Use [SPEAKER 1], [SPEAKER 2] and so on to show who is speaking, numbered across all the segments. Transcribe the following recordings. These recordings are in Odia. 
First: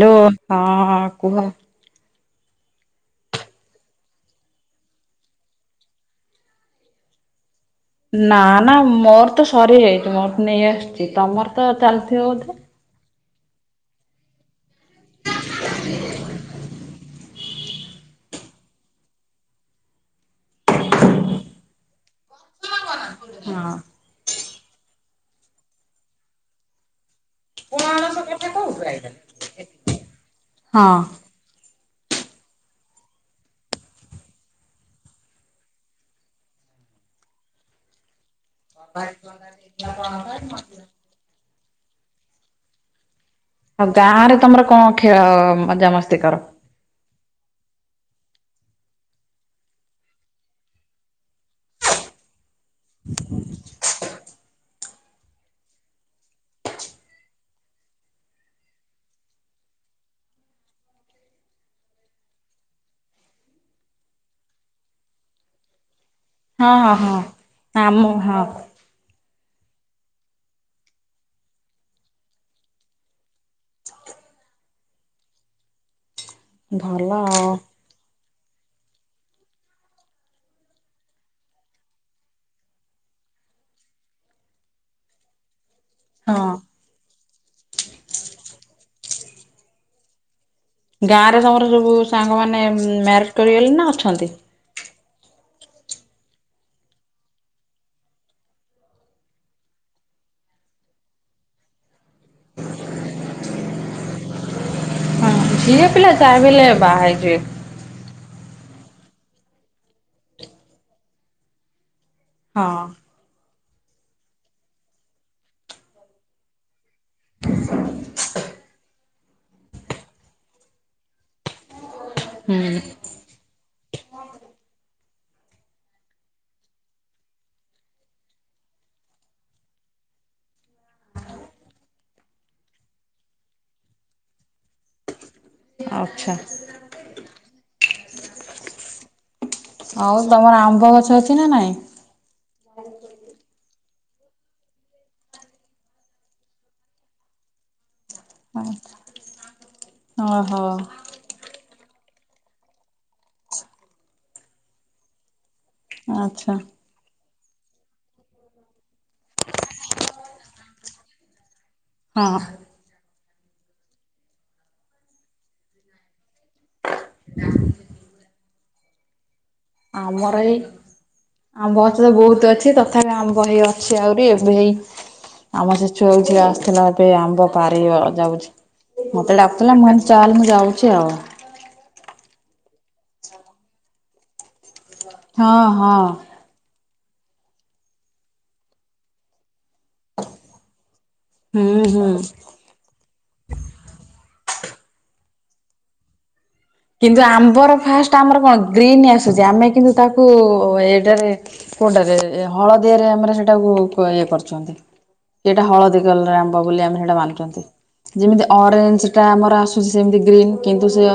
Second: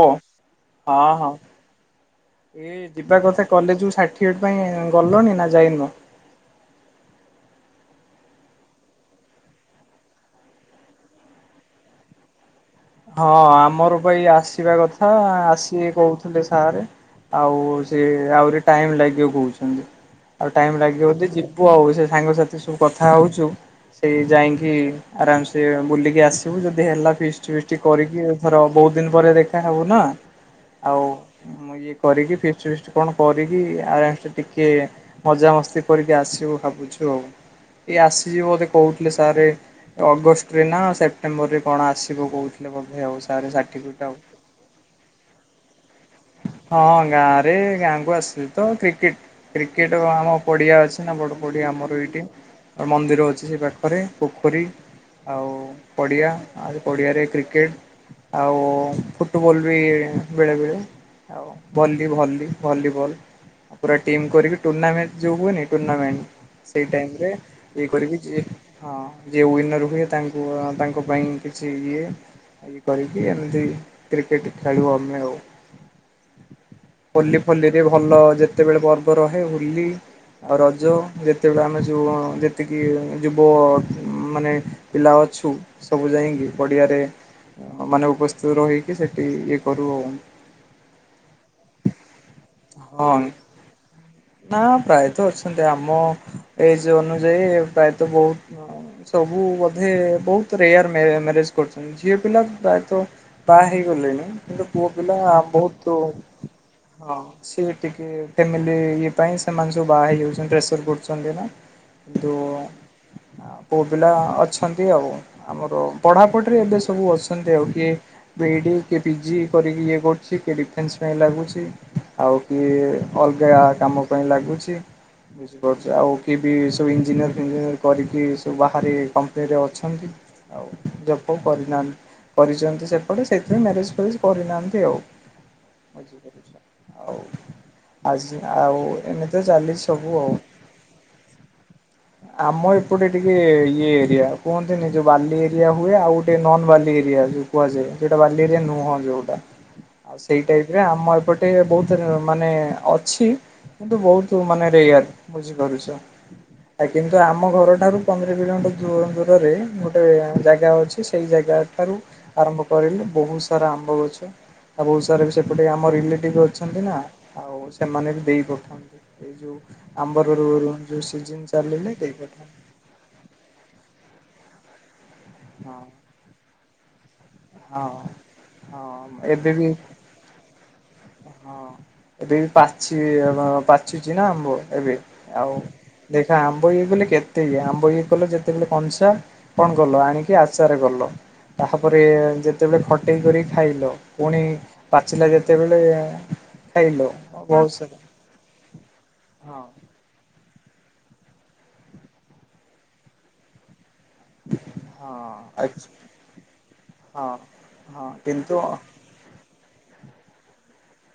[SPEAKER 1] ଓ ହଁ ହଁ।
[SPEAKER 2] କୁହ।
[SPEAKER 1] ଏ ଯିବା କଥା କଲେଜ୍ କୁ ସାର୍ଟିଫିକେଟ୍ ପାଇଁ ଗଲଣି ନା ଯାଇନ?
[SPEAKER 2] ନା ନା ମୋର ତ ସରିଯାଇଛି ମୋର ନେଇ ଆସିଛି ତମର ତ ଚାଲିଥିବ ବୋଧେ?
[SPEAKER 1] ହଁ ଆମର ପା ଏଇ ଆସିବା କଥା ଆସିବେ କହୁଥିଲେ ସାରେ। ଆଉ ସେ ଆହୁରି ଟାଇମ୍ ଲାଗିବ କହୁଛନ୍ତି। ଆଉ ଟାଇମ୍ ଲାଗିବ ଯଦି ଯିବୁ ଆଉ ସେ ସାଙ୍ଗସାଥି ସବୁ କଥା ହଉଚୁ।
[SPEAKER 2] ହଁ।
[SPEAKER 1] ଏ ଯାଇଁକି ଆରାମ ସେ ବୁଲିକି ଆସିବୁ ଯଦି ହେଲା ଫିଷ୍ ଠୀ
[SPEAKER 2] ହଁ
[SPEAKER 1] ବିଷ୍ଟ୍ କରିକି ଏଥର ବୋହୁତ୍ ଦିନି ପରେ ଦେଖା ହବୁ ନା ଆଉ ମୁଁ ଇଏ କରିକି ଫିଷ୍ଟ୍ ବିଷ୍ଟ୍ କଣ କରିକି [unintelligible] ଟିକେ ମଜାମସ୍ତି କରିକି ଆସିବୁ ଭାବୁଛୁ ଆଉ ଏଇ ଆସିଯିବ ବୋଧେ କହୁଥିଲେ ସାରେ ଅଗଷ୍ଟରେ ନା ସେପ୍ଟେମ୍ବରରେ କଣ ଆସିବ କହୁଥିଲେ ବୋଧେ ଆଉ ସା
[SPEAKER 2] ଆଉ ଗାଁ ରେ ତମର କଣ ଖେଳ ମଜାମସ୍ତି କର?
[SPEAKER 1] ହଁ ଗାଁ ରେ ଗାଁ କୁ ଆସିଲି ତ କ୍ରିକେଟ କ୍ରିକେଟ ଆମ ପଡିଆ ଅଛି ନା ବଡ ପଡିଆ ଆମର ଏଇଠି ମନ୍ଦିର ଅଛି ସେ ପାଖରେ ପୋ ପୋଖରୀ ଆଉ ପଡ଼ିଆ ଆ ପଡ଼ିଆରେ କ୍ରିକେଟ୍। ଆଉ ଫୁଟବଲ ବି ବେଳେ ବେଳେ। ଆଉ ଭଲି ଭଲି ଭଲିବଲ। ଆ ପୁରା ଟିମ୍ କରିକି ଟୁର୍ଣ୍ଣାମେଣ୍ଟ ଯୋଉ ହୁଏନି ଟୁର୍ଣ୍ଣାମେଣ୍ଟ।
[SPEAKER 2] ହଁ
[SPEAKER 1] ସେଇ
[SPEAKER 2] ହଁ ହଁ
[SPEAKER 1] ଟାଇମ ରେ ଇଏ
[SPEAKER 2] ଆମ
[SPEAKER 1] କରିବି
[SPEAKER 2] ହଁ
[SPEAKER 1] ଯିଏ। ହଁ ଯିଏ [unintelligible] ର ହୁଏ ତାଙ୍କୁ ତାଙ୍କ ପାଇଁ କିଛି ଇଏ। କରିକି ଏମତି କ୍ରିକେଟ ଖେଳୁ ଆମେ ଆଉ।
[SPEAKER 2] ଭଲ
[SPEAKER 1] ହୋଲି
[SPEAKER 2] ଆଉ
[SPEAKER 1] ଫୋଲିରେ ଭଲ ଯେତେବେଳେ ପର୍ବ ରହେ ହୋଲି। ଆଉ ରଜ ଯେତେବେଳେ ଆମେ ସୁ ଯେତିକି ଯୁବ ମାନେ। ପିଲା ଅଛୁ। ସବୁ ଯାଇଁକି
[SPEAKER 2] ହଁ।
[SPEAKER 1] ପଡ଼ିଆରେ ମାନେ ଉପସ୍ଥିତ ରହିକି ସେଇଠି ଇଏ କରୁ।
[SPEAKER 2] ଗାଁ ରେ ତମର ସବୁ ସାଙ୍ଗମାନେ
[SPEAKER 1] ହଁ
[SPEAKER 2] ମ୍ୟାରେଜ କରିଗଲେ ନା ଅଛନ୍ତି?
[SPEAKER 1] ନା ପ୍ରାୟତଃ ଅଛନ୍ତି ଆମ ଏଜ ଅନୁଯାୟୀ ପ୍ରାୟତଃ ବହୁତ ସବୁ ବୋଧେ ବହୁତ ରେୟାର ମ୍ୟାରେଜ କରୁଛନ୍ତି ଝିଅ ପିଲା ପ୍ରାୟତଃ। ବା ହେଇଗଲେଣି କିନ୍ତୁ ପୁଅ ପିଲା।
[SPEAKER 2] ହଁ ଝିଅ
[SPEAKER 1] ବହୁତ
[SPEAKER 2] ପିଲା ଯାହା ବି ହେଲେ ବାହା
[SPEAKER 1] ହଁ
[SPEAKER 2] ହେଇଯିବେ।
[SPEAKER 1] ସି ଟିକେ ଫ୍ୟାମିଲି ଇଏ ପାଇଁ ସେମାନେ ସବୁ ବାହା ହେଇ ଯାଉଛନ୍ତି ପ୍ରେସର କରୁୁଛନ୍ତି ନା କିନ୍ତୁ।
[SPEAKER 2] ହଁ
[SPEAKER 1] ପୁଅ ପିଲା ଅଛନ୍ତି ଆଉ ଆମର ପଢାପଢିରେ ଏବେ ସ ସବୁ ଅସନ୍ତି ଆଉ କିଏ ବି ଇ ଡି କି ପିଜି କରିକି ଇଏ କରୁଛି କିଏ ଡିଫେନ୍ସ ପାଇଁ ଲାଗୁଛି ଆଉ
[SPEAKER 2] ହୁଁ
[SPEAKER 1] କିଏ। ଅଲଗା କାମ ପାଇଁ ଲାଗୁଛି। ବୁଝିପାରୁଛି ଆଉ କିଏ ବି ସବୁ ଇଞ୍ଜିନିୟର ଫିଞ୍ଜିନିୟର କରିକି ସବୁ ବାହାରେ କମ୍ପାନୀରେ ଅଛନ୍ତି। ଆଉ ଜବ୍ ଫବ୍ କରିନାହାନ୍ତି। କରିଛନ୍ତି ସେପଟେ ସେଇଥିପାଇଁ ମ୍ୟାରେଜ ଫ୍ୟରେଜ କରିନାହାନ୍ତି ଆଉ।
[SPEAKER 2] ଆଚ୍ଛା
[SPEAKER 1] ଆଜି ଆଉ ଏମି
[SPEAKER 2] ଆଉ ତମର ଆମ୍ବ ଗଛ ଅଛି ନା ନାଇଁ।
[SPEAKER 1] ଆମ ଏପଟେ ଟିକେ ଇଏ ଏରିଆ କୁହନ୍ତିନି ଯୋଉ ବାଲି ଏରିଆ ହୁଏ ଆଉ ଗୋଟେ ନନ ବାଲି ଏରିଆ ଯଉ। କୁହାଯାଏ ସେଇଟା ବାଲିରେ ନୁହଁ ଯୋଉଟା।
[SPEAKER 2] [unintelligible]
[SPEAKER 1] ଆଉ ସେଇ ଟାଇପ୍ ରେ
[SPEAKER 2] ଓହୋ
[SPEAKER 1] ଆମ ଏପଟେ ବହୁତ ମାନେ ଅଛି। କିନ୍ତୁ ବହୁତ ମାନେ ରେୟାର ବୁଝିପାରୁଛ।
[SPEAKER 2] ଆଚ୍ଛା
[SPEAKER 1] ଆ କିନ୍ତୁ ଆମ ଘରଠାରୁ ପନ୍ଦର କିଲୋମିଟର ଦୂରରେ ଗୋଟେ ଜାଗା ଅଛି ସେଇ ଜାଗା। ଠାରୁ
[SPEAKER 2] ହଁ
[SPEAKER 1] ଆରମ୍ଭ କରିଲେ ବହୁତ ସାରା ଆମ୍ବ ଗଛ। ଆଉ ବହୁତ ସାରା ବି ସେପଟେ ଆମ ରିଲେଟିଭ ଅଛନ୍ତି ନା ଆଉ ସେମାନେ ବି ଦେଇପ ଏଇ ଯୋଉ
[SPEAKER 2] ଆମର
[SPEAKER 1] ଆମ୍ବର
[SPEAKER 2] ଏଇ
[SPEAKER 1] ଯୋଉ ସିଜିନି
[SPEAKER 2] ଆମ୍ବ
[SPEAKER 1] ଚାଲିନି
[SPEAKER 2] ଗଛ ତ
[SPEAKER 1] କି
[SPEAKER 2] ବହୁତ ଅଛି ତଥାପି ଆମ୍ବ ହେଇ ଅଛି ଆହୁରି ଏବେ ହେଇ ଆମ
[SPEAKER 1] ହଁ।
[SPEAKER 2] ସେ ଛୁଆ ଯଉ ଆସିଥିଲା ଏବେ ଆମ୍ବ। ପାରିବ ଯାଉଛି
[SPEAKER 1] ହଁ ହଁ
[SPEAKER 2] ମତେ
[SPEAKER 1] ଏବେ ବି
[SPEAKER 2] ଡାକୁଥିଲା ମୁଁ [unintelligible] ଚାଲେ ମୁଁ ଯାଉଛି ଆଉ।
[SPEAKER 1] ହଁ ଏବେ ବି ପାଛି ପାଚୁଛି ନା ଆମ୍ବ ଏବେ ଆଉ
[SPEAKER 2] ହଁ ହଁ
[SPEAKER 1] ଦେ ଆମ୍ବ ଇଏ ଗଲେ କେତେ କି ଆମ୍ବ ଇଏ କଲେ ଯେତେହେଲେ କଂସା। କଣ କଲ ଆଣିକି ଆଚାର କଲ
[SPEAKER 2] ହୁଁ
[SPEAKER 1] ତାପରେ।
[SPEAKER 2] ହୁଁ।
[SPEAKER 1] ଯେତେବେଳେ ଖଟେଇ କରି ଖାଇଲ ପୁଣି ପାଚିଲା ଯେତେବେଳେ। ଖାଇଲ
[SPEAKER 2] କିନ୍ତୁ
[SPEAKER 1] ବହୁତ
[SPEAKER 2] ଆମ୍ବର
[SPEAKER 1] ସାରା
[SPEAKER 2] ଫାଷ୍ଟ ଆମର କଣ ଗ୍ରୀନ୍ ଆସୁଛି
[SPEAKER 1] ହଁ
[SPEAKER 2] ଆମେ କିନ୍ତୁ ତାକୁ ଏଇଟାରେ। କୋଉଟାରେ ହଳଦିଆରେ ଆମର ସେଟାକୁ ଇଏ କରୁଛନ୍ତି। ଏଇଟା
[SPEAKER 1] ହଁ
[SPEAKER 2] ହଳଦୀ କଲର ଆମ୍ବ ବୋଲି ଆମେ ସେଇଟା
[SPEAKER 1] ହଁ
[SPEAKER 2] ମାନୁଛନ୍ତି
[SPEAKER 1] ହଁ
[SPEAKER 2] ଯେମିତି
[SPEAKER 1] କିନ୍ତୁ ହଁ
[SPEAKER 2] ଅରେଞ୍ଜ। ଟା ଆମର ଆସୁଛି ସେମିତି ଗ୍ରୀନ୍ କିନ୍ତୁ ସେ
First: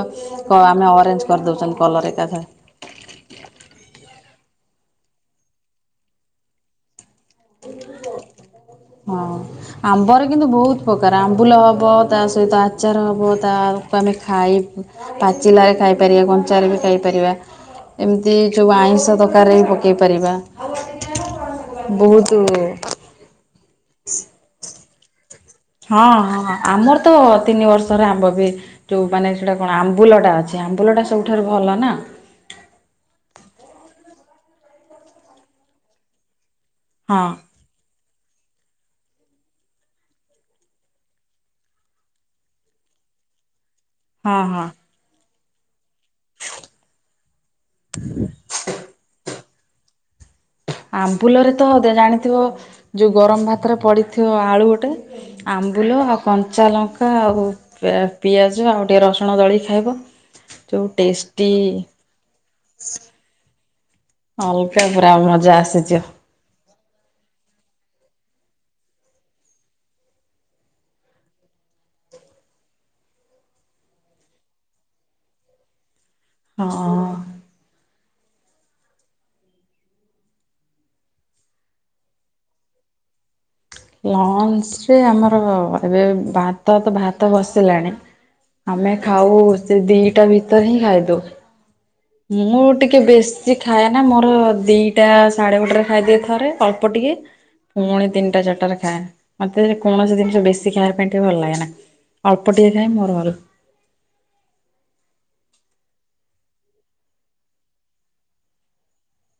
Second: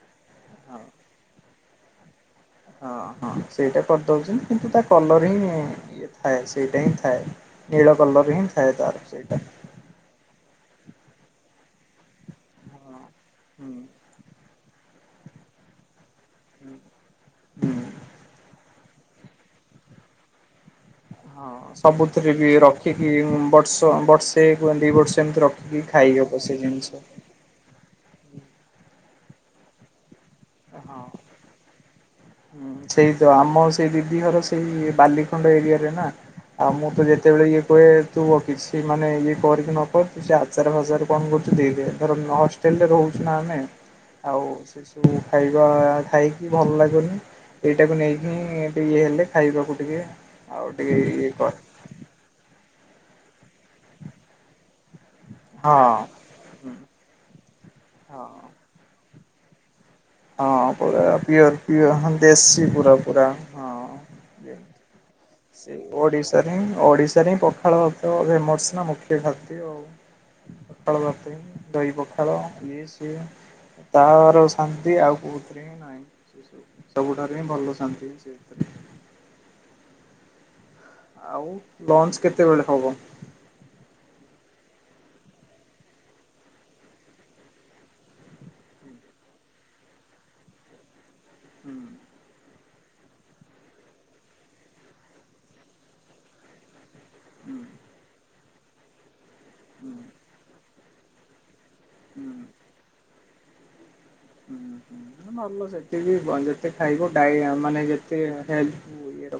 [SPEAKER 2] ଆମେ ଅରେଞ୍ଜ କରିଦେଉଛନ୍ତି କଲର ଏକାଥରେ।
[SPEAKER 1] ହଁ ହଁ ସେଇଟା କରିଦଉଛନ୍ତି କିନ୍ତୁ ତା କଲର ହିଁ ଇଏ ଥାଏ ସେଇଟା ହିଁ ଥାଏ। ନୀଳ କଲର ହିଁ ଥାଏ ତାର
[SPEAKER 2] ହଁ।
[SPEAKER 1] ସେଇଟା।
[SPEAKER 2] ଆମ୍ବରେ କିନ୍ତୁ ବହୁତ ପ୍ରକାର ଆମ୍ବୁଲ ହବ ତା ସହିତ
[SPEAKER 1] ହଁ
[SPEAKER 2] ଆଚାର ହ ବୋହୁତ
[SPEAKER 1] ହୁଁ।
[SPEAKER 2] ତାର କୁ
[SPEAKER 1] ହୁଁ
[SPEAKER 2] ଆମେ ଖାଇବୁ ପାଚିଲାରେ ଖାଇ ପାରିବା କଞ୍ଚାରେ ବି ଖାଇପାରିବା ଏମତି ଯୋଉ ଆଇଁଷ ତରକାରୀରେ ବି ପକେଇ ପାରିବା।
[SPEAKER 1] ହଁ ସବୁଥିରେ ବି
[SPEAKER 2] ବହୁତ
[SPEAKER 1] ରଖିକି ବର୍ଷ ବର୍ଷେକୁ ଦିବର୍ଷ ଏମତି ର
[SPEAKER 2] ହଁ ହଁ ଆମର ତ ତିନି ବର୍ଷ୍ ଷର ଆମ୍ବ ବି ଯୋଉ ମାନେ ସେଇଟା କଣ ଆମ୍ବୁଲଟା ଅଛି
[SPEAKER 1] ହଁ
[SPEAKER 2] ଆମ୍ବୁଲଟା ସବୁଠାରୁ ଭଲ ନା।
[SPEAKER 1] ହୁଁ ସେଇ ତ ଆମ ସେଇ ଦିଦି ହର ସେଇ ବାଲିଖଣ୍ଡ ଏରିଆରେ ନା। ଆଉ ମୁଁ ତ
[SPEAKER 2] ହଁ
[SPEAKER 1] ଯେତେବେଳେ ଇଏ କୁହେ ଥୁବ କିଛି ମାନେ ଇଏ କର କି ନକର କି ସେ ଆଚାର ଫାଜାର କଣ କରୁଚୁ ଦେଇଦେ ଧର ନ ହଷ୍ ଟେଲରେ ରହୁଚୁ ନା ଆମେ
[SPEAKER 2] ହଁ
[SPEAKER 1] ଆଉ
[SPEAKER 2] ହଁ
[SPEAKER 1] ସେସବୁ ଖାଇବା ଖାଇକି ଭଲ ଲାଗୁନି ଏଇଟାକୁ ନେଇକି ହିଁ ଟକେ ଇଏ ହେଲେ ଖାଇବାକୁ ଟିକେ ଆଉ ଟିକେ ଇଏ
[SPEAKER 2] ଆମ୍ବୁଲରେ
[SPEAKER 1] କରେ
[SPEAKER 2] ତ ଦେ ଜାଣିଥିବ ଯୋଉ ଗରମ ଭାତରେ ପଡ଼ିଥିବ ଆଳୁ ଗୋଟେ
[SPEAKER 1] ହଁ
[SPEAKER 2] ଆମ୍ବୁଲ ଆଉ କଞ୍ଚା ଲଙ୍କା ଆଉ ପି
[SPEAKER 1] ହଁ।
[SPEAKER 2] ପିଆଜ ଆଉ ଟିକେ ରସୁଣ ଦଳିକି ଖାଇବ।
[SPEAKER 1] ହଁ
[SPEAKER 2] ଯୋଉ
[SPEAKER 1] ପୁରା
[SPEAKER 2] ଟେଷ୍ଟି
[SPEAKER 1] ପଓର୍ ପିଅ ହଁ ଦେଶୀ ପୁର ପୁରା। ହଁ।
[SPEAKER 2] ଅଲଗା ପୁରା ଭଜ୍
[SPEAKER 1] ସେ ଓଡିଶାରେ ହିଁ ଓଡିଶାରେ ହିଁ ପଖାଳ ଭାତ ଫେମସ ନା ମୁଖ୍ୟ ଖାଦ୍ୟ ଆଉ। ପଖାଳ ଭାତ ହିଁ ଦହି ପଖାଳ ଇଏ ସିଏ ତାହାର ଶାନ୍ତି ଆଉ କୋଉଥିରେ ହିଁ ନାହିଁ।
[SPEAKER 2] ହଁ।
[SPEAKER 1] ରେ ହିଁ ଭଲ ଶନ୍ତି ସେଇଥିରେ ଆଉ ଲଞ୍ଚ କେତେବେଳେ ହବ?
[SPEAKER 2] ଲଞ୍ଚରେ ଆମର ଏବେ ଭାତ ତ ଭାତ ବସିଲାଣି ଆମେ ଖାଉ ସେ ଦିଇଟା ଭିତରେ ହିଁ ଖାଇଦୋଉ।
[SPEAKER 1] ହୁଁ।
[SPEAKER 2] ମୁଁ ଟିକେ ବେଶୀ ଖାଏନା ମୋର ଦିଇଟା ସାଢ଼େ ଗୋଟେରେ ଖାଇଦିଏ ଥରେ ଅଳ୍ ପ ଟିକେ ପୁଣି ତିନଟା ଚାରଟାରେ ଖାଏଁ ମତେ କୌଣସି ଜିନଷ ବେଶ୍ ବେଶୀ ଖାଇବା ପାଇଁ ଟିକେ ଭଲ ଲାଗେନା ଅଳ୍ପ ଟିକେ ଖାଏଁ ମୋର ଭଲ।
[SPEAKER 1] ହୁଁ ହୁଁ ଭଲ ସେଠି ବି ବ ଯେତେ ଖାଇବ [unintelligible] ମାନେ ଯେତେ ହେଲଥ ଇଏରେ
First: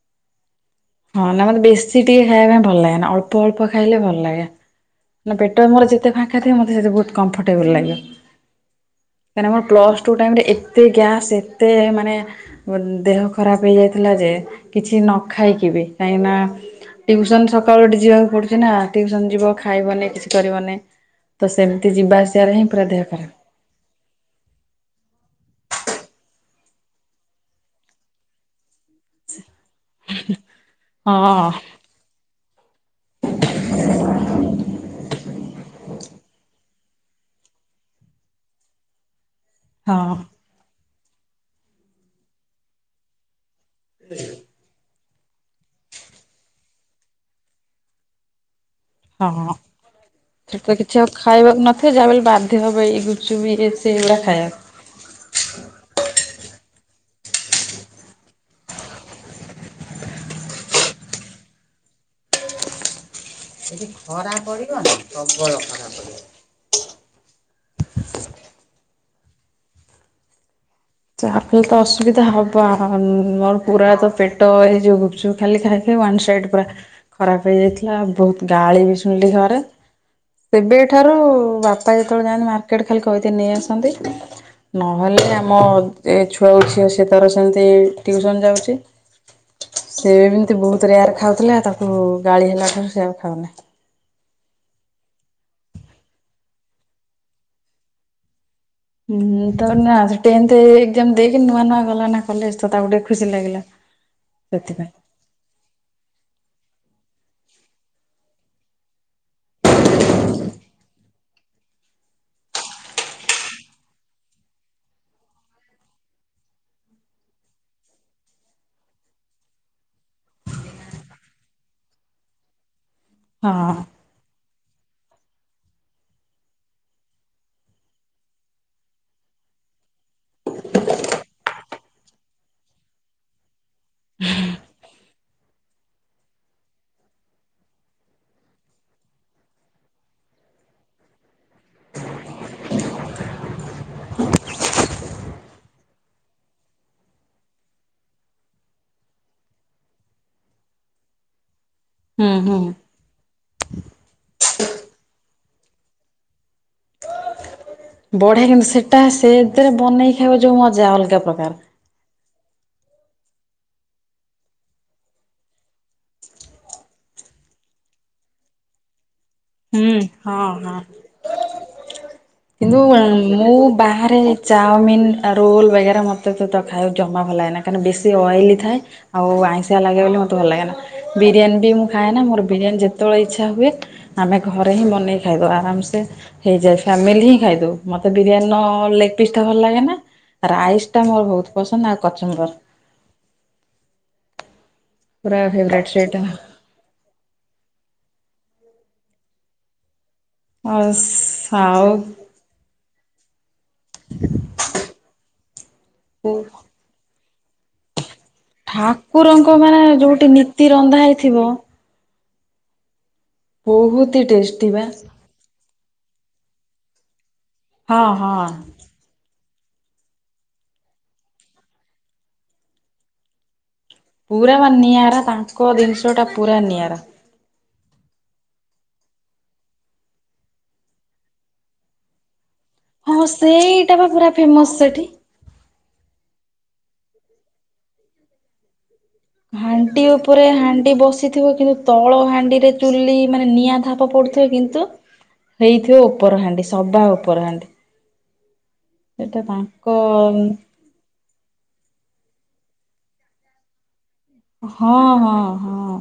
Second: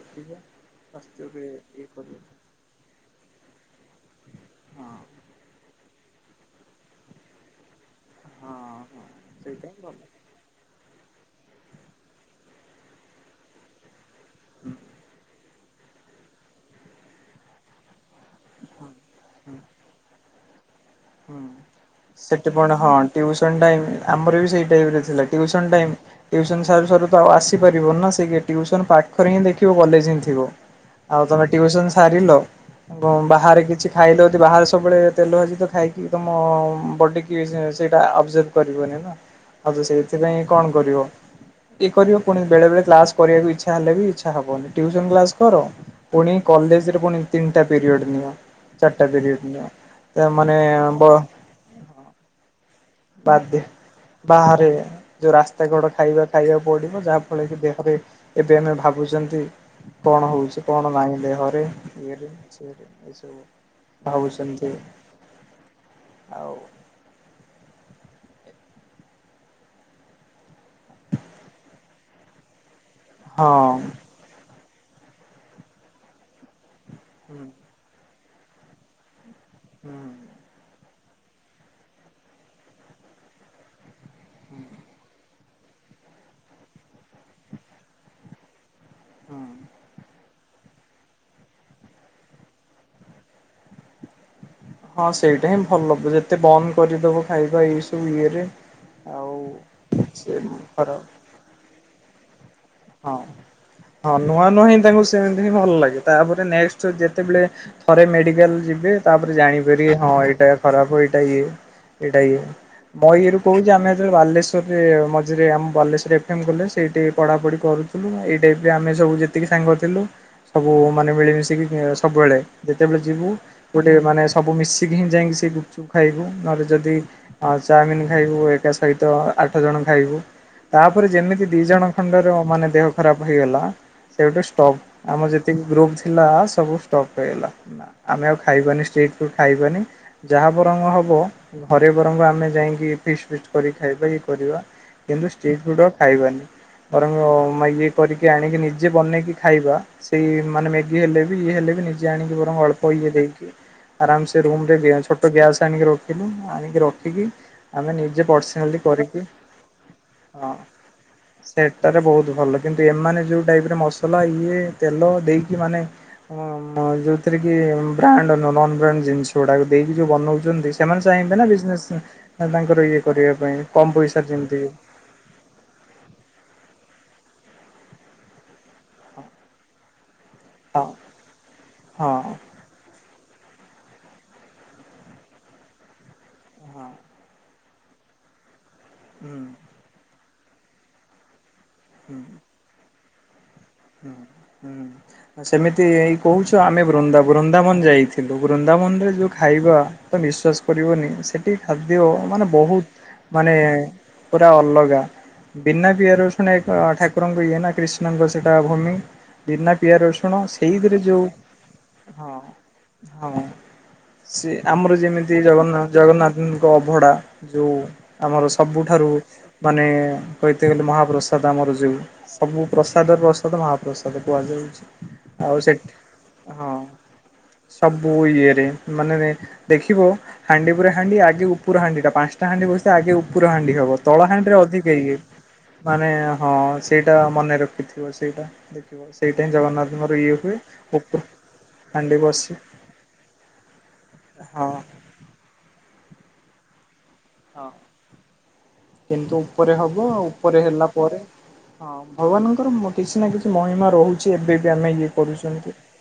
[SPEAKER 2] ହଁ ନା ମତେ ବେଶୀ
[SPEAKER 1] କରିବ।
[SPEAKER 2] ଟିକେ ଖାଇବା ପାଇଁ ଭଲ ଲାଗେନା ଅଳ୍ପ ଅଳ୍ପ ଖାଇଲେ ଭଲ ଲାଗେ।
[SPEAKER 1] ହଁ।
[SPEAKER 2] ନା ପେଟ ମୋର ଯେତେ ଫାଙ୍କା ଥାଏ ମତେ ସେତେ ବୋହୁତ କମ୍ଫର୍ଟେବଲ ଲାଗେ।
[SPEAKER 1] ହଁ ହଁ
[SPEAKER 2] କାହିଁକିନା ମୋର
[SPEAKER 1] ସେଇଟା ହିଁ ଭଲ
[SPEAKER 2] ପ୍ଲସ ଟୁ ଟାଇମରେ ଏ ଏତେ ଗ୍ୟାସ୍ ଏତେ ମାନେ ଦେହ ଖରାପ ହେଇଯାଇ ଥି ଥିଲା ଯେ କିଛି ନ ଖାଇକି ବି କାହିଁକିନା ଟ୍ୟୁସନ୍ ସକାଳୁ ଉଠି ଯିବାକୁ ପଡୁଚି ନା ଟ୍ୟୁସନ୍ ଯିବ ଖା କିଛି କରିବନେଇ
[SPEAKER 1] ହୁଁ।
[SPEAKER 2] ତ ସେମତି ଯିବା ଆସିବାରେ ହିଁ ପୁରା ଦେହ ଖରାପ।
[SPEAKER 1] ସନ୍ ଟାଇମ୍ ଆମର ବି ସେଇ ଟାଇମରେ ଥିଲା ଟ୍ୟୁସନ୍ ଟାଇମ୍ ଟ୍ୟୁସନ ସାରୁ ସରୁ ତ ଆଉ ଆସିପାରିବନି ନା ସେଇ ଗେ ଟ୍ୟୁସନ ପାଖରେ ହିଁ ଦେଖିବ କଲେଜ ହିଁ ଥିବ। ଆଉ ତମେ
[SPEAKER 2] ହଁ
[SPEAKER 1] ଟ୍ୟୁସନ ସାରିଲ ବ ବାହାରେ କିଛି ଖାଇଲ ଯଦି ବାହାରେ ସବୁବେଳେ ତେଲ ଭାଜି ତ ଖାଇ କି ତମ ବଡି କି ସେ ସେଇଟା ଆବଜର୍ଭ କରିବନି ନା ଆଉ ତ ସେ
[SPEAKER 2] ହଁ
[SPEAKER 1] ସେଥିପାଇଁ କଣ କରିବ ଇଏ କରିବ ପୁଣି ବେଳେ ବଳେ କ୍ଲାସ କରିବାକୁ ଇଛା ହେଲେ ବି ଇଛା ହବନି ଟ୍ୟୁସନ୍ କ୍ଲାସ୍ କର ପୁଣି କଲେଜରେ ପୁଣି ତିନଟା ପିରିୟଡ଼ ନିଅ। ଚାରଟା ପରିଅଡ୍
[SPEAKER 2] ହଁ।
[SPEAKER 1] ନିଅ ତାମାନେ
[SPEAKER 2] ସେଠି ତ କିଛି ଆଉ ଖାଇବାକୁ ନଥିବ ଯାହାବି ହେଲେ ବାଧ୍ୟ ହବ ଏଇ ଗୁପଚୁପ୍ ବି
[SPEAKER 1] ବାଧ୍ୟ
[SPEAKER 2] ଏ ସେଗୁଡ଼ା ଖାଇବାକୁ।
[SPEAKER 1] ବାହାରେ ଯୋଉ ରାସ୍ତାକଡ ଖାଇବା ଖାଇବାକୁ ପଡିବ ଯାହା ଫଳରେ କି ଦେହରେ ଏବେ ଆମେ ଭାବୁଚନ୍ତି କଣ ହୋଉଚି କଣ ନାହିଁ ଦେହରେ ଇଏରେ ସିଏରେ ଏସବୁ।
[SPEAKER 2] ଏଠି ଖରା
[SPEAKER 1] ଭାବୁଛନ୍ତି
[SPEAKER 2] ପଡ଼ିବ ନା ପ୍ରବଳ ଖରା ପଡ଼ିବ।
[SPEAKER 1] ଆଉ
[SPEAKER 2] ଚାହା ପି ତ ଅସୁବିଧା ହବ ମୋର
[SPEAKER 1] ହଁ
[SPEAKER 2] ପୁରା ତ ପେ ଟ ଏଇ ଯୋଉ ଗୁପଚୁପ ଖାଲି ଖାଇଲି ୱାନ୍ ସାଇଡ ପୁରା
[SPEAKER 1] ହୁଁ
[SPEAKER 2] ଖରାପ ହେଇଯାଇଥି ଥିଲା ବୋହୁତ ଗାଳି ବି ଶୁଣିଲି ଘରେ
[SPEAKER 1] ହୁଁ
[SPEAKER 2] ସେବେ ଠାରୁ ବାପା ଯେତେବେଳେ ଯାଆନ୍ତି ମାର୍କେଟ୍ ଖାଲି କହିଦିଏ ନେଇ ଆସନ୍ତି। ନ ହେଲେ ଆମ ଏ ଛୁଆ ଉଠିବ ସିଏ ତାର ସେମତି ଟିଉସନ୍ ଯାଉଛି।
[SPEAKER 1] ହଁ।
[SPEAKER 2] ସେ ଏମିତି ବହୁତ ରେୟାର୍ ଖାଉଥିଲା ତାକୁ ଗାଳି ହେଲା ଠାରୁ ସେ ଆଉ ଖାଉନାହିଁ।
[SPEAKER 1] ହଁ ସେଇଟା ହିଁ ଭଲ ହବ ଯେତେ ବନ୍ଦ କରିଦବ ଖାଇବା ଏଇ ସବୁ ଇଏରେ।
[SPEAKER 2] ହୁଁ ତ ନାଁ
[SPEAKER 1] ଆଉ ସେ
[SPEAKER 2] ଟେନଥ୍
[SPEAKER 1] ଖରାପ
[SPEAKER 2] ଏକ୍ଜାମ୍ ଦେଇକି ନୂଆ ନୂଆ ଗଲା ନାଁ କଲେଜ କୁ ତାକୁ ଟିକେ
[SPEAKER 1] ହଁ।
[SPEAKER 2] ଖୁସି ଲାଗିଲା
[SPEAKER 1] ହଁ ନୂଆ ନୂଆ ହିଁ
[SPEAKER 2] ସେଥିପାଇଁ।
[SPEAKER 1] ତାଙ୍କୁ ସେମିତି ହିଁ ଭଲ ଲାଗେ ତାପରେ ନେକ୍ସଟ୍ ଯେତେବେଳେ ଥରେ ମେଡିକାଲ୍ ଯିବେ ତାପରେ ଜାଣିପାରିବେ ହଁ ଏଇଟା ଖରାପ ହୁଏ ଏଇଟା ଇଏ। ଏଇଟା ଇଏ। ମୋ ଇଏରୁ କହୁଛି ଆମେ ଯେତେବେଳେ ବାଲେଶ୍ଵରରେ ମଝିରେ ଆମ ବାଲେଶ୍ୱରରେ ଏଫ୍ ଏମ୍ କଲେଜ୍ ସେଇଠି ପଢାପଢି କରୁଥିଲୁ ନାଁ ଏଇ ଟାଇମ୍ ରେ ଆମେ ସବୁ ଯେତିକି ସାଙ୍ଗ ଥିଲୁ ସବୁ ମାନେ ମିଳିମିଶିକି ଉଁ ସବୁବେଳେ ଯେତେବେଳେ ଯିବୁ
[SPEAKER 2] ହଁ
[SPEAKER 1] ଗୋଟେ ମାନେ ସ ସବୁ ମିଶିକି ହିଁ ଯାଇଁକି ସେ ଗୁପ୍ ଚୁପ୍ ଖାଇବୁ ନହେଲେ ଯଦି ଆଉ ଚାଓମିିନ୍ ଖାଇବୁ ଏକା ସହିତ ଆଠ ଜଣ ଖାଇବୁ। ତାପରେ ଯେମିତି ଦି ଜଣ ଖଣ୍ଡର ମାନେ ଦେହ ଖରାପ ହେଇଗଲା ସେଇଠୁ ଷ୍ଟପ୍। ଆମର ଯେତିକି ଗ୍ରୁପ୍ ଥିଲା ସବୁ ଷ୍ଟପ୍ ହେଇଗଲା। ନାଁ ଆମେ ଆଉ ଖାଇବାନି ଷ୍ଟ୍ରିଟ୍ ଫୁଡ୍ ଖାଇବାନି ଯାହା ବରଙ୍ଗ ହବ ଘରେ ବରଙ୍ଗ ଆମେ ଯାଇଁକି ଫିଷ୍ଟ୍ ଫିଷ୍ଟ୍ କରି ଖାଇବା କି କରିବା କିନ୍ତୁ ଷ୍ଟ୍ରିଟ୍ ଫୁଡ଼୍ ଆଉ ଖାଇବାନି। ତ ମାନେ ଇଏ କରିକି ଆଣିକି ନିଜେ ବନେଇକି ଖାଇବା ସେଇ ମାନେ ମ୍ୟାଗି ହେଲେ ବି ଇଏ ହେଲେ ବି ନି ଜେ
[SPEAKER 2] ହୁଁ
[SPEAKER 1] ଆଣିକି ବରଂ
[SPEAKER 2] ହୁଁ।
[SPEAKER 1] ଅଳ୍ପ ଇଏ ହେଇକି ଆରାମ୍ ସେ ରୁମ୍ ରେ ଇଏ ଛୋଟ ଗ୍ୟାସ୍ ଆଣିକି ରଖିଲୁ ଆଣିକି ର ରଖିକି ଆମେ ନିଜେ
[SPEAKER 2] ବଢିଆ କିନ୍ତୁ
[SPEAKER 1] ପର୍ସନାଲି
[SPEAKER 2] ସେଟା
[SPEAKER 1] କରିକି
[SPEAKER 2] ସେଥିରେ ବନେଇ ଖାଇବ
[SPEAKER 1] ଆଁ
[SPEAKER 2] ଯୋଉ ମଜା ଅଲଗା ପ୍ରକାର।
[SPEAKER 1] ସେ ଇଟା ତ ବହୁତ ଭଲ କିନ୍ତୁ ଏମାନେ ଯୋଉ ଟାଇପ୍ ର ମସଲା ଇଏ ତେଲ ଦେଇକି ମାନେ ହଁ ମ ଯୋଉଥିରେ କି ବ୍ରାଣ୍ଡ ନୁହଁ ନନ୍ ବ୍ରାଣ୍ଡ ଜିନିଷ ଯୋଉଟାକୁ
[SPEAKER 2] ହୁଁ
[SPEAKER 1] ଦେଇକି ଯୋଉ
[SPEAKER 2] ହଁ
[SPEAKER 1] ବନଉଛନ୍ତି
[SPEAKER 2] ହଁ।
[SPEAKER 1] ସେମାନେ ଚାହିଁବେ ନାଁ ବିଜନେସ୍ ନାଁ ତାଙ୍କର ଇଏ କରିବା ପାଇଁ କମ୍ ପଇସା ଯେମ
[SPEAKER 2] ଚାଓମିନ୍ ଆଉ ରୋଲ୍ ବଗେରା ମୋତେ ତ ଏତେ ଖାଇବାକୁ ଜମା ଭଲ ଲାଗେନା କାରଣ ବେଶୀ ଅଏଲି ଥାଏ ଆଉ ଆଇଁଷିଆ ଲାଗେ ବୋଲି ମ ତେ ଭଲ ଲାଗେନା
[SPEAKER 1] ହଁ
[SPEAKER 2] ବିରିୟାନୀ ବି ମୁଁ ଖାଏ
[SPEAKER 1] ହଁ
[SPEAKER 2] ନାଁ ମୋର ବିରିୟାନୀ ଯେତେବେଳେ ଇଚ୍ଛା ହୁଏ ଆମେ ଘରେ ହିଁ ବନେଇ ଖାଇଦଉ ଆରାମ୍ ସେ ହେଇଯାଏ
[SPEAKER 1] ହଁ
[SPEAKER 2] ଫ୍ୟାମିଲି ହିଁ ଖାଇଦଉ ମତେ ବିରିୟାନୀ ନହେଲେ ପିସ୍
[SPEAKER 1] ହୁଁ
[SPEAKER 2] ତ ଭଲ ଲାଗେନା ରାଇସ୍ ଟା ମୋର ବହୁତ ପସନ୍ଦ ଆଉ
[SPEAKER 1] ହୁଁ।
[SPEAKER 2] କଚୁମ୍ବର।
[SPEAKER 1] ହୁଁ ହୁଁ
[SPEAKER 2] ପୁରା
[SPEAKER 1] ଆ ସେମିତି
[SPEAKER 2] ଫେବରାଇଟ୍
[SPEAKER 1] ଏଇ
[SPEAKER 2] ସେଇଟା।
[SPEAKER 1] କହୁଛି ତ ଆମେ ବୃନ୍ଦା ବୃନ୍ଦାବନ ଯାଇଥିଲୁ ବୃନ୍ଦାବନରେ ଯୋଉ ଖାଇବା ତମେ ବିଶ୍ଵାସ କରିବନି ସେଠି
[SPEAKER 2] ଆଉ
[SPEAKER 1] ଖାଦ୍ୟ ମାନେ ବହୁତ ମାନେ ପୁରା ଅଲଗା ବିନା ପିଆଜ
[SPEAKER 2] ଆଉ
[SPEAKER 1] ରସୁଣ ରେ ଠାକୁରଙ୍କ ଇଏ ନା କ୍ରିଷ୍ଣାଙ୍କ ତା ଭୂମି
[SPEAKER 2] ଠାକୁରଙ୍କ
[SPEAKER 1] ବିନା
[SPEAKER 2] ମାନେ
[SPEAKER 1] ପିଆଜ
[SPEAKER 2] ଯୋଉଠି
[SPEAKER 1] ରସୁଣ
[SPEAKER 2] ନୀତି ରନ୍ଧା
[SPEAKER 1] ସେଇଥିରେ ଯୋଉ
[SPEAKER 2] ହେଇଥିବ
[SPEAKER 1] ହଁ ହଁ
[SPEAKER 2] ବହୁତ ହି
[SPEAKER 1] ସେ
[SPEAKER 2] ଟେଷ୍ଟି ବା।
[SPEAKER 1] ଆମର ଯେମିତି ଶ୍ରୀ ଜଗନ୍ନା ଜଗନ୍ନାଥଙ୍କ ଅଭଡା ଯୋଉ
[SPEAKER 2] ହଁ
[SPEAKER 1] ଆମର
[SPEAKER 2] ହଁ
[SPEAKER 1] ସବୁ ଠାରୁ ମାନେ କହିତେ ଗଲେ ମହାପ୍ରସାଦ ଆମର ଯୋଉ ସବୁ ପ୍ରସା ସାଦ ପ୍ରସାଦ ମହାପ୍ରସାଦ
[SPEAKER 2] ପୁରା ବା
[SPEAKER 1] କୁହାଯାଉଛି
[SPEAKER 2] ନିଆରା
[SPEAKER 1] ଆଉ
[SPEAKER 2] ତାଙ୍କ
[SPEAKER 1] ସେଠି
[SPEAKER 2] ଜିନିଷ ଟା ପୁରା
[SPEAKER 1] ହଁ।
[SPEAKER 2] ନିଆରା।
[SPEAKER 1] ସବୁ ଇଏରେ ମାନେ ଦେଖିବ ହାଣ୍ଡି ଉପରେ ହାଣ୍ଡି ଆଗେ ଉପର ହାଣ୍ଡି ଟା ପାଞ୍ଚଟା ହାଣ୍ଡି ବସି ତ ଆଗେ
[SPEAKER 2] ହଁ
[SPEAKER 1] ଉପର ହାଣ୍ଡି ହିଁ
[SPEAKER 2] ସେଇଟା
[SPEAKER 1] ହବ
[SPEAKER 2] ବା ପୁରା
[SPEAKER 1] ତଳହାଣ୍ଡି ରେ
[SPEAKER 2] ଫେମସ୍
[SPEAKER 1] ଅଧିକ
[SPEAKER 2] ସେଠି।
[SPEAKER 1] ଇଏ। ମାନେ ହଁ ସେଇଟା ମନେ ରଖିଥିବ ସେଇଟା ଦେଖିବ ସେ
[SPEAKER 2] ହାଣ୍ଡି ଉପରେ ହାଣ୍ଡି ବସିଥିବ କିନ୍ତୁ ତଳ
[SPEAKER 1] ହାଣ୍ଡି ବସେ
[SPEAKER 2] ହାଣ୍ଡିରେ ଚୁଲି ମାନେ ନିଆଁ ଧା ସ ପଡୁଥିବ
[SPEAKER 1] ହଁ
[SPEAKER 2] କିନ୍ତୁ ହେଇଥିବ ଉପର ହାଣ୍ଡି ସଭା ଉପର ହା
[SPEAKER 1] ହଁ କିନ୍ତୁ ଉପରେ
[SPEAKER 2] ତାଙ୍କ
[SPEAKER 1] ହବ ଉପରେ ହେଲା ପରେ ହଁ ଭଗବାନଙ୍କର ବୋଧେ କିଛି ନାଁ କିଛି ମହିମା ରହୁଛି ଏବେ ବି ଆମେ
[SPEAKER 2] ହଁ
[SPEAKER 1] ଇଏ
[SPEAKER 2] ହଁ
[SPEAKER 1] କରୁଛନ୍ତି।
[SPEAKER 2] ହଁ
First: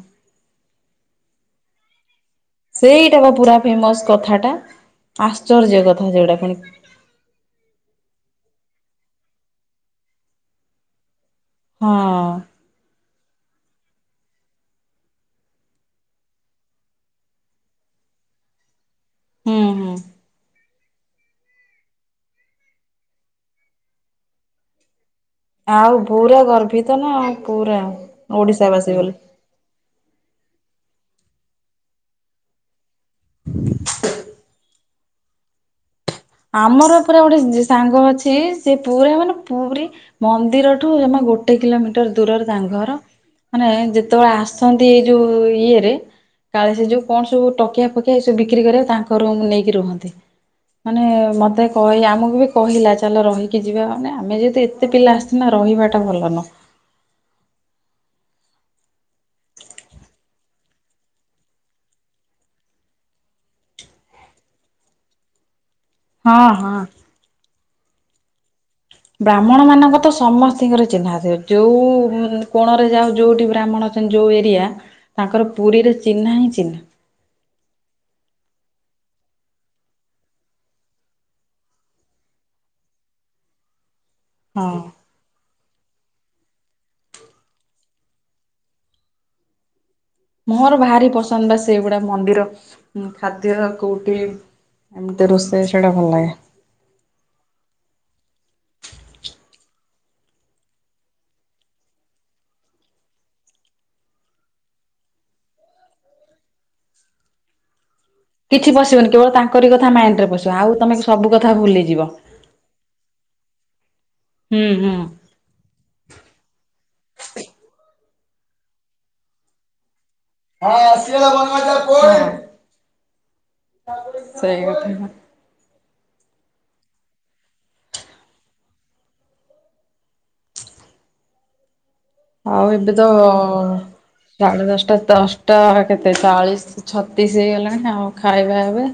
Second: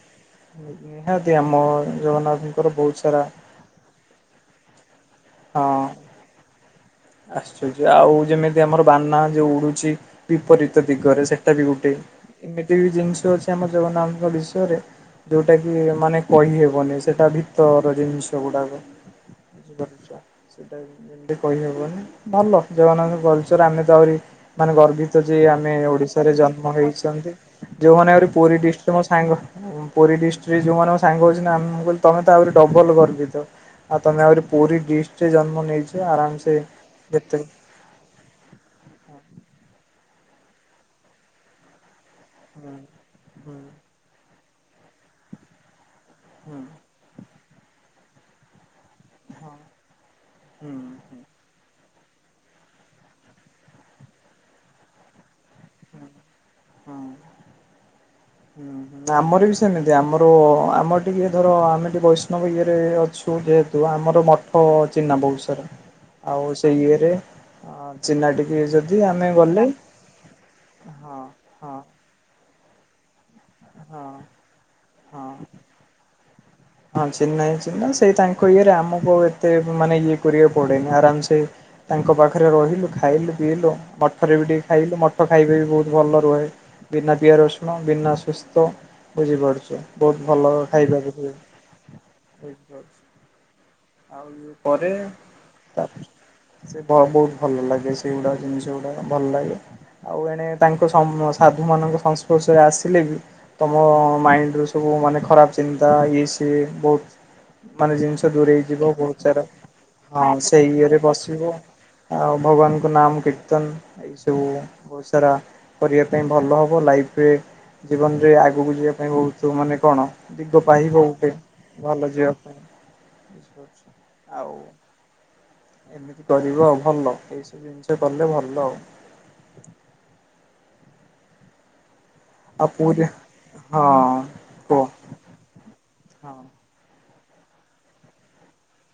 [SPEAKER 1] ନିହାତି ଆମ ଜଗନ୍ନାଥ।
[SPEAKER 2] ସେଇଟା ବା ପୁରା ଫେମସ କଥାଟା
[SPEAKER 1] ହଁ
[SPEAKER 2] ଆଶ୍ଚର୍ଯ୍ୟ କଥା ଯଉଟା ପୁଣି।
[SPEAKER 1] ଆଶ୍ଚର୍ଯ୍ୟ ଆଉ ଯେମିତି ଆମର ବାନା ଯୋଉ ଉଡୁଛି ବିପରୀତ ଦିଗରେ ସେ ବି ଗୋଟେ
[SPEAKER 2] ହଁ
[SPEAKER 1] ଏମିତି ବି ଜିନିଷ ଅଛି ଆମ ଜଗନ୍ନାଥ ବିଷୟରେ ଯୋଉଟା କି ମାନେ କହିହେବନି ସେଟା ଭିତର ଜିନିଷ ଗୁଡାକ।
[SPEAKER 2] ହୁଁ ହୁଁ।
[SPEAKER 1] ବୁଝିପାରୁଛ ସେଇଟା ଏମିତି କହିହବନି। ଭଲ ଜଜଗନ୍ନାଥଙ୍କ କଲଚର ଆମେ ତ ଆହୁରି ମାନେ ଗର୍ବିତ। ଯେ ଆମେ
[SPEAKER 2] ଆଉ
[SPEAKER 1] ଓଡିଶାରେ
[SPEAKER 2] ପୁରା
[SPEAKER 1] ଜନ୍ମ
[SPEAKER 2] ଗର୍ବିତ ନା
[SPEAKER 1] ହେଇଛନ୍ତି
[SPEAKER 2] ଆଉ ପୁରା
[SPEAKER 1] ଯୋଉମାନେ ଆହୁରି ପୁରୀ ଡିଷ୍ଟ୍ରିକ୍ଟ
[SPEAKER 2] ଓଡିଶାବାସୀ
[SPEAKER 1] ମୋ
[SPEAKER 2] ବୋଲି।
[SPEAKER 1] ସାଙ୍ଗ ପୁରୀ ଡିଷ୍ଟ୍ରିକ୍ଟ ଯୋଉ ମଙ୍କ ସାଙ୍ଗ ହଛି ନା ଆମେ ମୁଁ କହିଲି ତମେ ତା ଆହୁରି ଡବଲ ଗର୍ବିତ ଆଉ। ତମେ ଆହୁରି ପୁରୀ ଡିଷ୍ଟ ରେ ଜନ୍ମ ନେଇଛ ଆରାମସ
[SPEAKER 2] ଆମର ଉପରେ ଗୋଟେ ସେ ସାଙ୍ଗ ଅଛି ସେ ପୁରା ମାନେ ପୁରୀ ମନ୍ଦିରଠୁ ଜମା ଗୋଟେ କିଲୋମିଟର ଦୂରରେ ତାଙ୍କର ଘର
[SPEAKER 1] ହୁଁ ହୁଁ
[SPEAKER 2] ମାନେ ଯେତେବେଳେ ଆସନ୍ତି ଏଇ ଯୋଉ ଇଏରେ।
[SPEAKER 1] ହୁଁ
[SPEAKER 2] କାଳେ ସେ ଯଉ କଣ ସବୁ ଟକିଆ ଫକିଆ ଏ ସବୁ ବିକ୍ରି କରିବା ତାଙ୍କର ନେଇକି ରୁହନ୍ତି।
[SPEAKER 1] ହୁ।
[SPEAKER 2] ମାନେ ମତେ କହେ ଆମକୁ ବି କହିଲା ଚାଲ ରହିକି ଯିବା ମାନେ ଆମେ ଯେହେତୁ ଏତେ ପିଲା ଆସି ନା ରହିବାଟା ଭଲ ନୁହଁ।
[SPEAKER 1] ହୁ। ଆମର ବି ସେମିତି ଆମର ଆମର ଟିକେ ଧର ଆମେ ଟିକେ ବୈଷ୍ଣବ ଇଏରେ ଅଛୁ। ଯେହେତୁ ଆମର ମଠ ଚିହ୍ନା ବହୁତ୍ ସାରା।
[SPEAKER 2] ହଁ
[SPEAKER 1] ଆଉ
[SPEAKER 2] ହଁ।
[SPEAKER 1] ସେଇ ଇଏରେ ଚିହ୍ନା ଟିକେ ଯଦି ଆମେ
[SPEAKER 2] ବ୍ରାହ୍ମଣ
[SPEAKER 1] ଗଲେ
[SPEAKER 2] ମାନଙ୍କ ତ ସମସ୍ତିଙ୍କର ଚିହ୍ନା
[SPEAKER 1] ହଁ
[SPEAKER 2] ଥିବ
[SPEAKER 1] ହଁ
[SPEAKER 2] ଯୋଉ କୋଣରେ ଯାଉ ଯୋଉଠି ବ୍ରାହ୍ମଣ
[SPEAKER 1] ହଁ
[SPEAKER 2] ଅଛନ୍ତି ଯୋଉ ଏରିଆ
[SPEAKER 1] ହଁ।
[SPEAKER 2] ତାଙ୍କର ପୁରୀରେ ଚିହ୍ନା ହିଁ ଚିହ୍ନା।
[SPEAKER 1] ହଁ ଚିହ୍ନା ଚିହ୍ନା ସେଇ ତାଙ୍କ ଇଏରେ ଆମକୁ ଏତେ ମାନେ ଇଏ କରିବାକୁ ପଡେନି ଆରାମ ସେ ତାଙ୍କ ପାଖରେ ରହିଲୁ ଖାଇଲୁ ପିଇଲୁ। ମଠରେ ବି ଟିକେ
[SPEAKER 2] ହଁ
[SPEAKER 1] ଖାଇଲୁ, ମଠ ଖାଇବେ ବି ବହୁତ ଭଲ ରୁହେ ବିନା ପିଆ ରସୁଣ ବିନା ସୁସ ତ ବୁଝିପାରୁଛୁ ବହୁତ ଭଲ ଖାଇପାରୁଛ।
[SPEAKER 2] ସେଗୁଡା ମନ୍ଦିର ଖାଦ୍ୟ କୋଉଠି
[SPEAKER 1] ଆଉ ଇଏ ପରେ
[SPEAKER 2] ଏମତି ରୋଷେଇ
[SPEAKER 1] ତା
[SPEAKER 2] ସେଇଟା ଭଲ ଲାଗେ।
[SPEAKER 1] ସେ ବହୁତ ଭଲ ଲାଗେ ସେଗୁଡା ଜିନିଷ ଗୁଡା ଭଲ ଲାଗେ। ଆଉ ଏଣେ ତାଙ୍କ ସାଧୁ ମାନଙ୍କ ସଂସ୍ପର୍ଶରେ ଆସିଲେ ବି ତମ ମାଇଣ୍ଡ ର ସବୁ ମାନେ ଖରାପ ଚିନ୍ତା ଇଏ ସିଏ ବହୁତ ମାନେ ଜିନିଷ ଦୂରେଇ
[SPEAKER 2] କିଛି
[SPEAKER 1] ଯିବ
[SPEAKER 2] ପଶିବନି
[SPEAKER 1] ବହୁତ
[SPEAKER 2] କେବଳ
[SPEAKER 1] ସାରା
[SPEAKER 2] ତାଙ୍କରି କଥା ମାଇଣ୍ଡ ରେ
[SPEAKER 1] ହଁ
[SPEAKER 2] ପଶିବ
[SPEAKER 1] ସେଇ
[SPEAKER 2] ଆଉ ତମେ
[SPEAKER 1] ଇଏରେ
[SPEAKER 2] ସବୁ
[SPEAKER 1] ବସିବୁ
[SPEAKER 2] କଥା ଭୁଲିଯିବ
[SPEAKER 1] ଆଉ ଭଗବାନ ନାମ କିର୍ତ୍ତନ ଏସବୁ
[SPEAKER 2] ହୁଁ ହୁଁ।
[SPEAKER 1] ବହୁତ ସାରା। କରିବା ପାଇଁ ଭଲ ହେବ ଲାଇଫେ ଜୀବନରେ ଆଗକୁ ଯିବା ପାଇଁ ବହୁତ ମାନେ କଣ ଦିଗ
[SPEAKER 2] ହଁ
[SPEAKER 1] ପାଇବ
[SPEAKER 2] ସେଇ
[SPEAKER 1] ଗୋଟେ ଭଲ ଝିଅ ପାଇଁ। ବୁଝିପାରୁଛ ଆଉ
[SPEAKER 2] ସେୟାକଥା ନୁହ।
[SPEAKER 1] ଏମିତି କରିବ ଆଉ ଭଲ ଏଇ ସବୁ ଜିନିଷ କଲେ ଭଲ ଆଉ।
[SPEAKER 2] ଆଉ ଏବେ ତ
[SPEAKER 1] ହଁ
[SPEAKER 2] ସାଢେ
[SPEAKER 1] କୁହ
[SPEAKER 2] ଦଶ ଟା ଦସ ଟ କେତେ
[SPEAKER 1] ହଁ।
[SPEAKER 2] ଚାଳିଶ ଛତିଶ ହେଇଗଲାଣି ଆଉ ଖାଇବା ଏବେ।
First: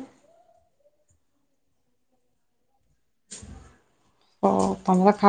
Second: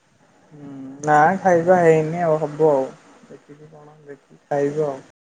[SPEAKER 1] ହୁଁ ନା ଖାଇବା ହେଇନି ଆଉ ହବ ଆଉ ଦେଖିବି କଣ ଦେଖି
[SPEAKER 2] ଓ
[SPEAKER 1] ଖାଇବ ଆଉ।
[SPEAKER 2] ତମେ ତ ଖାଇ